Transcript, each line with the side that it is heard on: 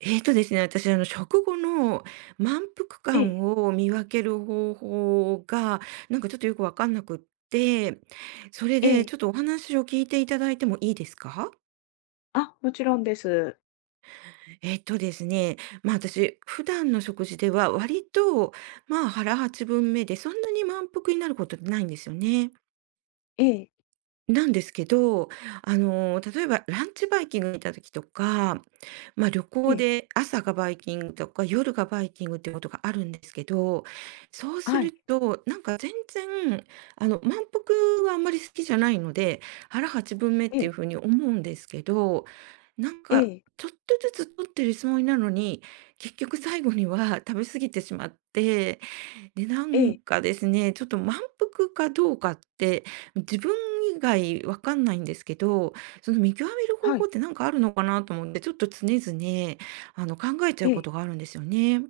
right: えーとですね、私、食後の満腹
left: え
right: 感
left: え、
right: を見分ける方法が、なんかちょっとよくわかんなくって、それ
left: え
right: で
left: え。
right: ちょっとお話を聞いていただいてもいいですか？
left: あ、もちろんです。
right: えーとですね、ま、私、普段の食事では割と、まあ、腹8分目でそんなに満腹になることってないんですよね。
left: ええ、
right: なんですけど、例えばランチバイキングに行った時とか、まあ、旅
left: え
right: 行
left: え、
right: で朝がバイキングとか夜がバイキングってことがあるんですけど、そうす
left: はい、
right: ると、なんか全然、満腹はあんまり好きじゃないので、腹八分目っ
left: え
right: てい
left: え、
right: うふうに思うんですけど、なん
left: え
right: か
left: え、
right: ちょっとずつ取ってるつもりなのに、結局最後には食べ過ぎてしまって、で、な
left: え
right: ん
left: え、
right: かですね、ちょっと満腹かどうかって、自分以外わかんないんですけど、その見極める方
left: は
right: 法
left: い、
right: ってなんかあるのかなと思って、ちょっと常々、考えち
left: え
right: ゃうこ
left: え。
right: とがあるんですよね。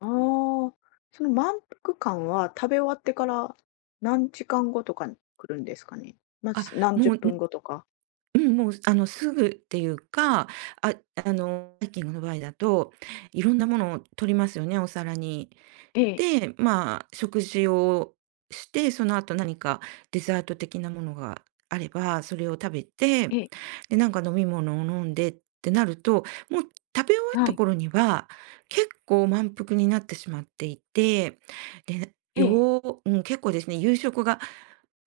left: ああ、その満腹感は食べ終わってから何時間後とかに来るんですかね？ま、
right: あ、
left: ず何十
right: もう、
left: 分
right: ん
left: 後とか。
right: うん、もう、すぐっていうか、あ、ハイキングの場合だと、いろんなものを取りますよね、お皿に。
left: ええ、
right: で、まあ、食事をして、その後何かデザート的なものがあれば、それを食べて、
left: ええ、
right: で、なんか飲み物を飲んでってなると、もう食べ終わっ
left: は
right: た
left: い、
right: 頃には、結構満腹になってしまっていて、で、
left: ええ、
right: よううん、結構ですね、夕食が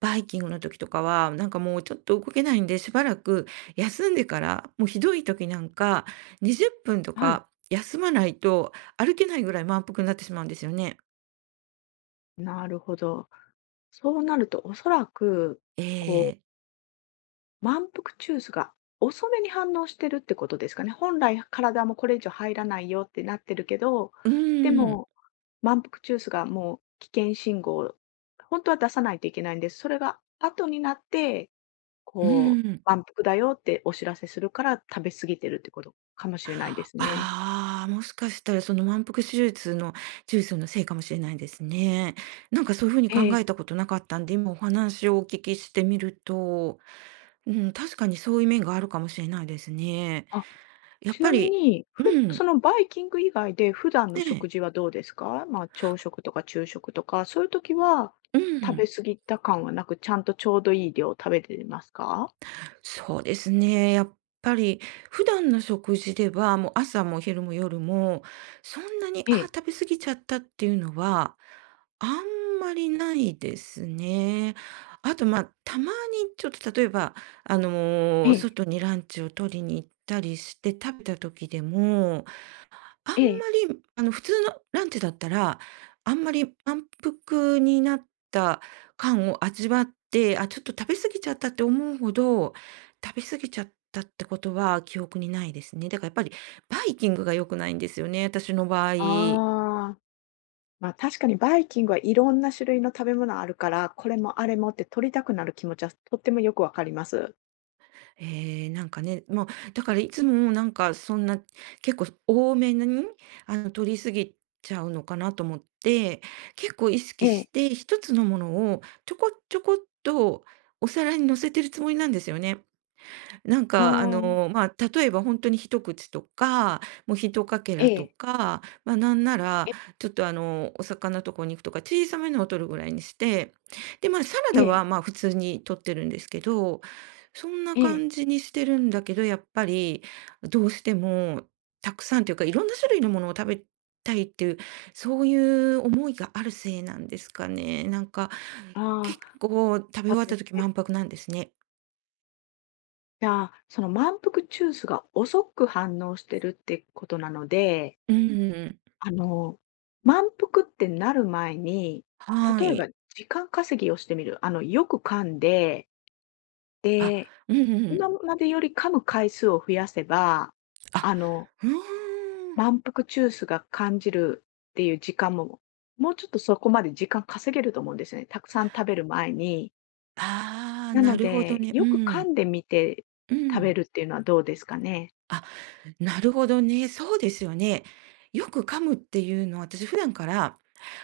right: バイキングの時とかは、なんかもうちょっと動けないんで、しばらく休んでから、もうひどい時なんか、20分と
left: はい。
right: か休まないと歩けないぐらい満腹になってしまうんですよね。
left: なるほど。そうなるとおそらく、
right: え
left: こう
right: え、
left: 満腹中枢が遅めに反応してるってことですかね。本来体もこれ以上入らないよってなってるけど、
right: う
left: で
right: ーん、
left: も、満腹中枢がもう危険信号を、当は出さないといけないんです。それが後になって、
right: う
left: こう、
right: ん。
left: 満腹だよってお知らせするから食べ過ぎてるってことかもしれないですね。
right: ああ、もしかしたらその満腹手術のせいかもしれないですね。なんかそういう風に
left: え
right: 考
left: え。
right: えたことなかったんで、今お話をお聞きしてみると、うん、確かにそういう面があるかもしれないですね。
left: あ
right: やっ
left: ちな
right: ぱ
left: み
right: り
left: に、
right: う
left: そ
right: ん、
left: のバイキング以外で普段の
right: ね
left: 食
right: え、
left: 事はどうですか？まあ、朝食とか昼食とか、そういう時は
right: う
left: 食べ
right: ん。
left: 過ぎた感はなく、ちゃんとちょうどいい量食べてますか？
right: そうですね。やっぱり普段の食事では、もう朝も昼も夜も、そんなに、
left: え
right: ああ、
left: え、
right: 食べ過ぎちゃったっていうのは、あんまりないですね。あと、まあ、たまにちょっと例えば、
left: ええ、
right: 外にランチを取りに行ったりして食べた時でも、あんま
left: ええ。
right: り、普通のランチだったら、あんまり満腹になった感を味わって、あ、ちょっと食べ過ぎちゃったって思うほど、食べ過ぎちゃったってことは記憶にないですね。だからやっぱりバイキングが良くないんですよね、私の場合。
left: ああ、ま、あ確かにバイキングはいろんな種類の食べ物あるから、これもあれもって取りたくなる気持ちはとってもよくわかります。
right: ええ、なんかね、もう、だからいつもなんかそんな、結構多めに、取りすぎちゃうのかなと思って、結構意
left: え
right: 識し
left: え、
right: て、一つのものをちょこちょこっとお皿に乗せてるつもりなんですよね。なん
left: あ
right: か、
left: あん、
right: まあ、例えば本当に一口とか、もう一かけ
left: え
right: らと
left: え、
right: か、まあ、なんな
left: え
right: ら、
left: え、
right: ちょっと、お魚とこ肉とか小さめのを取るぐらいにして、で、まあ、サラ
left: え
right: ダ
left: え、
right: は、まあ、普通に取ってるんですけど、そんな
left: ええ、
right: 感じにしてるんだけど、やっぱりどうしてもたくさんというか、いろんな種類のものを食べたいっていう、そういう思いがあるせいなんですかね。なんか、
left: あ
right: 結
left: あ、
right: 構食べ終
left: そ
right: わ
left: う
right: っ
left: で
right: た
left: す
right: 時
left: ね。
right: 満腹なんですね。
left: じゃあ、その満腹中枢が遅く反応してるってことなので、
right: うん。
left: あの、満腹ってなる前に、
right: は
left: 例えば
right: い。
left: 時間稼ぎをしてみる。あの、よく噛んで、
right: あ、
left: で、
right: うんうんうん。
left: 今までより噛む回数を増やせば、
right: あ、
left: あの、
right: うーん。
left: 満腹中枢が感じるっていう時間も、もうちょっとそこまで時間稼げると思うんですよね。たくさん食べる前に。
right: ああ、
left: な
right: な
left: の
right: るほど
left: で、
right: ね。う
left: よく噛
right: ん。
left: んでみて
right: う
left: 食べ
right: ん。
left: るっていうのはどうですかね。
right: あ、なるほどね。そうですよね。よく噛むっていうのは、私普段から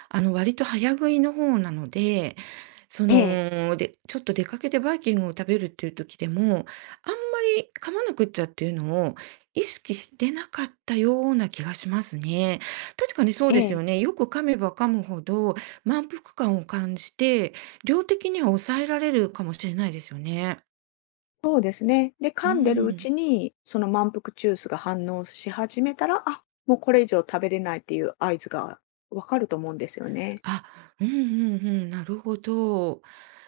right: 割と早食いの方なので、そ
left: ええ、
right: の、で、ちょっと出かけてバイキングを食べるっていう時でも、あんまり噛まなくっちゃっていうのを意識してなかったような気がしますね。確かにそう
left: え
right: ですよ
left: え。
right: ね。よく噛めば噛むほど満腹感を感じて、量的には抑えられるかもしれないですよね。
left: そうですね。で、
right: う
left: 噛んでるう
right: ん。
left: ちに、その満腹中枢が反応し始めたら、あ、もうこれ以上食べれないっていう合図がわかると思うんですよね。
right: あ、うんうんうん、なるほど。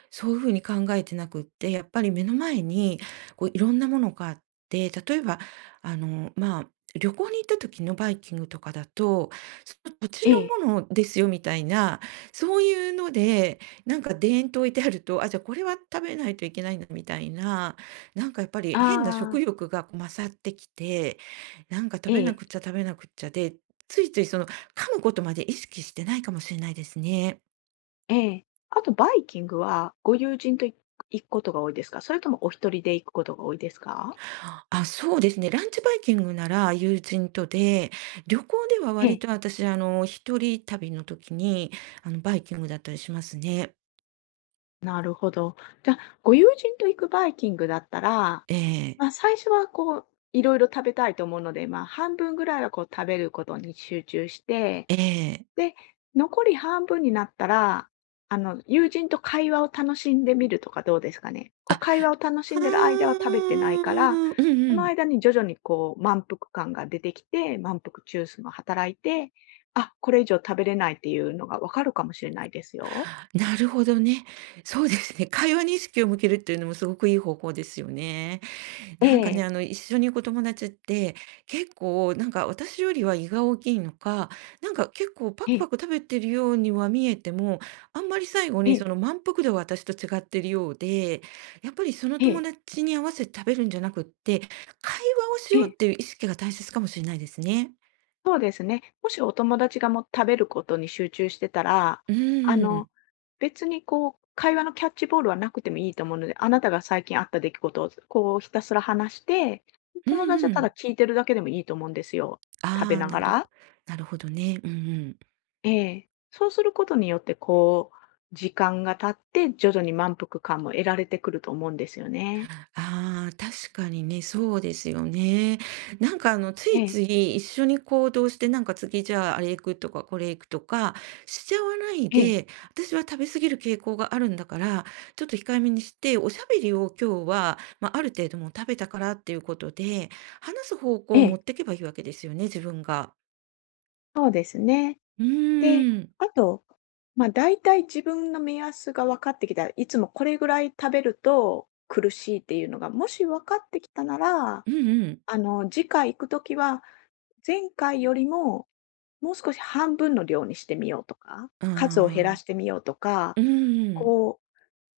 right: そういう風に考えてなくって、やっぱり目の前にこういろんなものがあって、例えば、まあ、旅行に行った時のバイキングとかだと、その土地
left: ええ。
right: のものですよみたいな、そういうので、なんかデーンと置いてあると、あ、じゃあこれは食べないといけないんだみたいな、なんかやっぱり
left: あ
right: 変な食
left: あ、
right: 欲がこう勝ってきて、なんか食
left: え
right: べな
left: え、
right: くっちゃ食べなくっちゃで、ついついその噛むことまで意識してないかもしれないですね。
left: ええ。あとバイキングは、ご友人と行くことが多いですか？それともお一人で行くことが多いですか？
right: あ、そうですね。ランチバイキングなら友人とで、旅行では
left: え
right: 割
left: え。
right: と私、一人旅の時に、バイキングだったりしますね。
left: なるほど。じゃあ、ご友人と行くバイキングだったら、
right: ええ、
left: まあ、最初はこう、いろいろ食べたいと思うので、まあ、半分ぐらいはこう食べることに集中して、
right: ええ。
left: で、残り半分になったら、あの、友人と会話を楽しんでみるとかどうですかね。こう、
right: あ、
left: 会話を楽し
right: あ
left: んでる間は
right: あ
left: 食べて
right: う
left: ないから、
right: ん
left: そ
right: う
left: の
right: ん。
left: 間に徐々にこう、満腹感が出てきて、満腹中枢も働いて、あ、これ以上食べれないっていうのがわかるかもしれないですよ。
right: なるほどね。そうですね。会話に意識を向けるっていうのもすごくいい方法ですよね。
left: え
right: なんかね、
left: え、
right: 一緒に行く友達って、結構、なんか私よりは胃が大きいのか、なんか結構パ
left: え
right: クパ
left: え、
right: ク食べてるようには見えても、あんまり最後
left: え
right: に
left: え、
right: その満腹度は私と違ってるようで、やっぱりその
left: え
right: 友
left: え、
right: 達に合わせて食べるんじゃなくって、会話をし
left: え
right: ようって
left: え。
right: いう意識が大切かもしれないですね。
left: そうですね。もしお友達がもう食べることに集中してたら、
right: う
left: あ
right: ー
left: の、
right: ん。
left: 別にこう、会話のキャッチボールはなくてもいいと思うので、あなたが最近あった出来事をこうひたすら話して、
right: う
left: 友達
right: ん
left: は
right: う
left: ただ
right: ん。
left: 聞いてるだけでもいいと思うんですよ。食べ
right: ああ、
left: ながら。
right: なるほどね。うんうん。
left: ええ。そうすることによって、こう、時間が経って徐々に満腹感も得られてくると思うんですよね。
right: ああ、確かにね、そうですよね。なんかあの、つ
left: え
right: いつ
left: え、
right: い一緒に行動して、なんか次じゃああれ行くとかこれ行くとかしちゃわない
left: ええ、
right: で、私は食べ過ぎる傾向があるんだから、ちょっと控えめにして、おしゃべりを今日は、まあ、ある程度もう食べたからっていうことで、話す方向
left: え
right: を持
left: え、
right: っていけばいいわけですよね、自分が。
left: そうですね。
right: う
left: で、
right: ーん。
left: あと、まあ、大体自分の目安が分かってきた、いつもこれぐらい食べると苦しいっていうのが、もし分かってきたなら、
right: うんうん。
left: あの、次回行くときは、前回よりも、もう少し半分の量にしてみようとか、
right: あ
left: 数を減ら
right: あ。
left: してみようとか、
right: うーん。
left: こ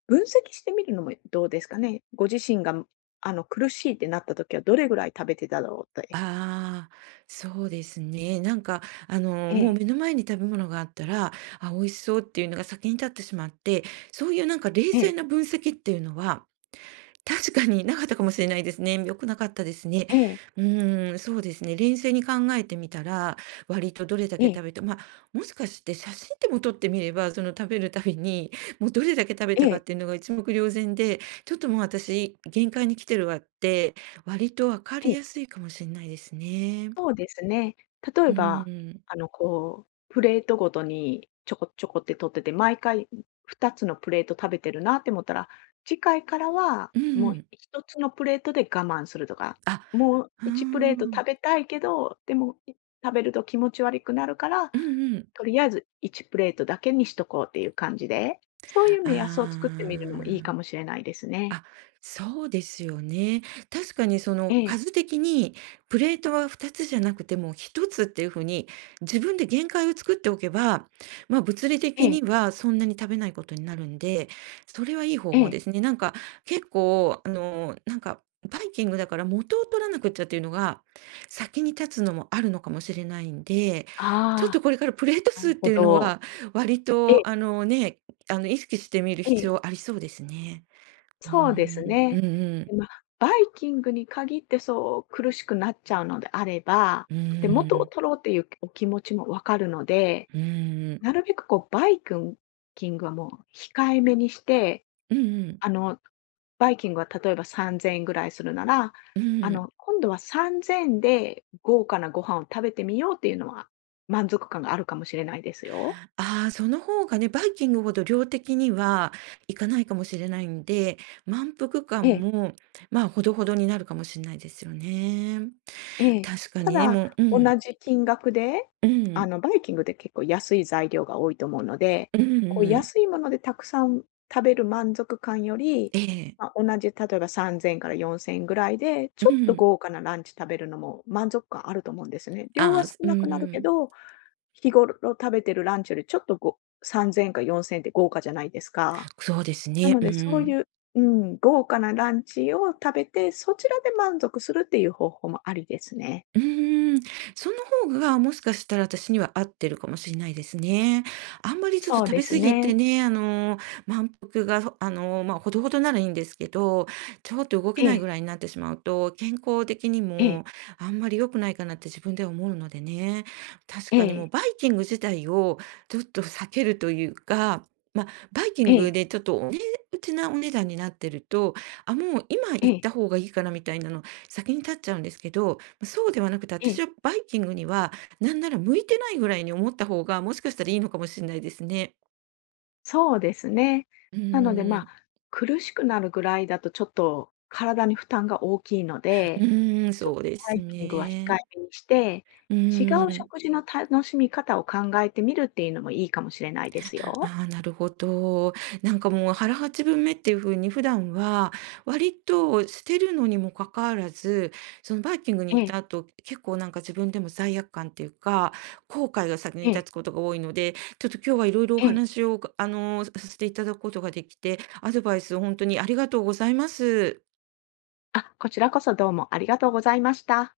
left: う、分析してみるのもどうですかね。ご自身が、あの、苦しいってなったときはどれぐらい食べてただろうって。
right: ああ、そうですね。なんか、もう目の前に食べ物があったら、あ、美味しそうっていうのが先に立ってしまって、そういうなんか冷
left: え
right: 静
left: え、
right: な分析っていうのは、確かになかったかもしれないですね。良くなかったですね。
left: ええ、
right: うーん、そうですね。冷静に考えてみたら、割とどれだ
left: ええ、
right: け
left: え
right: 食
left: え、
right: べて、まあ、もしかして写真でも撮ってみれば、その食べるたびに、もうどれだけ食べ
left: ええ、
right: た
left: え
right: かっ
left: え。
right: ていうのが一目瞭然で、ちょっともう私、限界に来てるわって、割とわかりやすいかもしれないですね。
left: そうですね。例
right: う
left: えば、
right: ーん。
left: あの、こう、プレートごとにちょこちょこって取ってて、毎回2つのプレート食べてるなって思ったら、次回からは
right: うん
left: も
right: う
left: う
right: ん。
left: 1つのプレートで我慢するとか、
right: あ、
left: もう
right: うー
left: 1プレート
right: ん。
left: 食べたいけど、でも、食べると気持ち悪くなるから、
right: うんうん。
left: とりあえず1プレートだけにしとこうっていう感じで、そういう目
right: あ
left: 安を作ってみるのもいいかも
right: あ。
left: しれないですね。
right: あ、そうですよね。確かにそ
left: え
right: の
left: え、
right: 数的にプレートは2つじゃなくても1つっていう風に自分で限界を作っておけば、ま、物理
left: え
right: 的
left: え、
right: にはそんなに食べないことになるんで、それはいい方
left: え
right: 法で
left: え。
right: すね。結構あの、なんかバイキングだから元を取らなくっちゃっていうのが、先に立つのもあるのかもしれないんで、ちょっと
left: あ
right: これからプレート
left: あ、な
right: 数
left: る
right: って
left: ほ
right: いうの
left: ど。
right: は割
left: ええ、
right: とあのね、あの意識してみる
left: え
right: 必
left: え。
right: 要ありそうですね。うー
left: そうです
right: ん、う
left: ね。
right: んう
left: で、
right: ん、
left: まあ、バイキングに限ってそう苦しくなっちゃうのであれば、
right: う
left: で、
right: ー
left: 元を
right: ん、
left: 取ろうっていうお気持ちもわかるので、
right: うーん、
left: なるべくこうバイキングはもう控えめにして、
right: うんうん、
left: あの、バイキングは例えば3000円ぐらいするなら、
right: う
left: あ
right: ん。
left: の、今度は3000円で豪華なご飯を食べてみようっていうのは、満足感があるかもしれないですよ。
right: ああ、その方がね、バイキングほど量的にはいかないかもしれないんで、満腹
left: え
right: 感
left: え。
right: も、まあ、ほどほどになるかもしれないですよね。
left: ええ。
right: 確か
left: た
right: にね、
left: だ、
right: もう、う
left: 同
right: ん、
left: じ金額で、
right: う
left: あ
right: ん、
left: の、バイキングって結構安い材料が多いと思うので、
right: うんう
left: こ
right: ん
left: う
right: うん、
left: 安いものでたくさん食べる満足感より、
right: ええ、
left: まあ、同じ例えば3000から4000ぐらいで、
right: う
left: ち
right: ん
left: ょ
right: んえ
left: っ
right: えう
left: と
right: ん
left: 豪華なランチ食べるのも満足感あると思うんですね。量
right: あ
left: は
right: あ、
left: 少
right: すう
left: なくなる
right: ー
left: け
right: ん、
left: ど、日頃食べてるランチよりちょっと3000か4000って豪華じゃないですか。
right: そうです
left: な
right: ね、
left: の
right: う
left: でそうい
right: ん。
left: う豪華なランチを食べて、そちらで満足するっていう方法もありですね。
right: うーん、その方がもしかしたら私には合ってるかもしれないですね。あんまりちょっと
left: そう
right: 食
left: で
right: べ
left: す
right: 過ぎて
left: ね。
right: ね、満腹がほまあ、ほどほどならいいんですけど、ちょっと動け
left: え
right: ない
left: え、
right: ぐらいになってしまうと、健康的に
left: ええ、
right: もあんまり良くないかなって自分では思うのでね。確
left: え
right: かにもう
left: え、
right: バイキング自体をちょっと避けるというか、まあ、バイキ
left: え
right: ング
left: え、
right: でちょっとお値打ちなお値段になってると、あ、もう今
left: え
right: 行っ
left: え、
right: た方がいいかなみたいなの先に立っちゃうんですけど、そうではなくて、
left: え
right: 私
left: え、
right: はバイキングには、なんなら向いてないぐらいに思った方が、もしかしたらいいのかもしれないですね。
left: そうですね。
right: う
left: なので、ま
right: ー
left: あ、
right: ん、
left: 苦しくなるぐらいだとちょっと体に負担が大きいの
right: う
left: で、
right: ーん、
left: ちょっ
right: そ
left: と
right: うで
left: ハ
right: す
left: イキングは控え
right: ね。
left: めにして、
right: う
left: 違
right: ー
left: う
right: ん。
left: 食事の楽しみ方を考えてみるっていうのもいいかもしれないですよ。
right: ああ、なるほど。なんかもう腹八分目っていう風に普段は割としてるのにもかかわらず、そのバイキングに
left: え
right: 行っ
left: え、
right: た後、結構なんか自分でも罪悪感っていうか、後悔が先に
left: え
right: 立
left: え、
right: つことが多いので、ちょっと今日はいろいろお
left: ええ。
right: 話を、させていただくことができて、アドバイスを本当にありがとうございます。
left: あ、こちらこそどうもありがとうございました。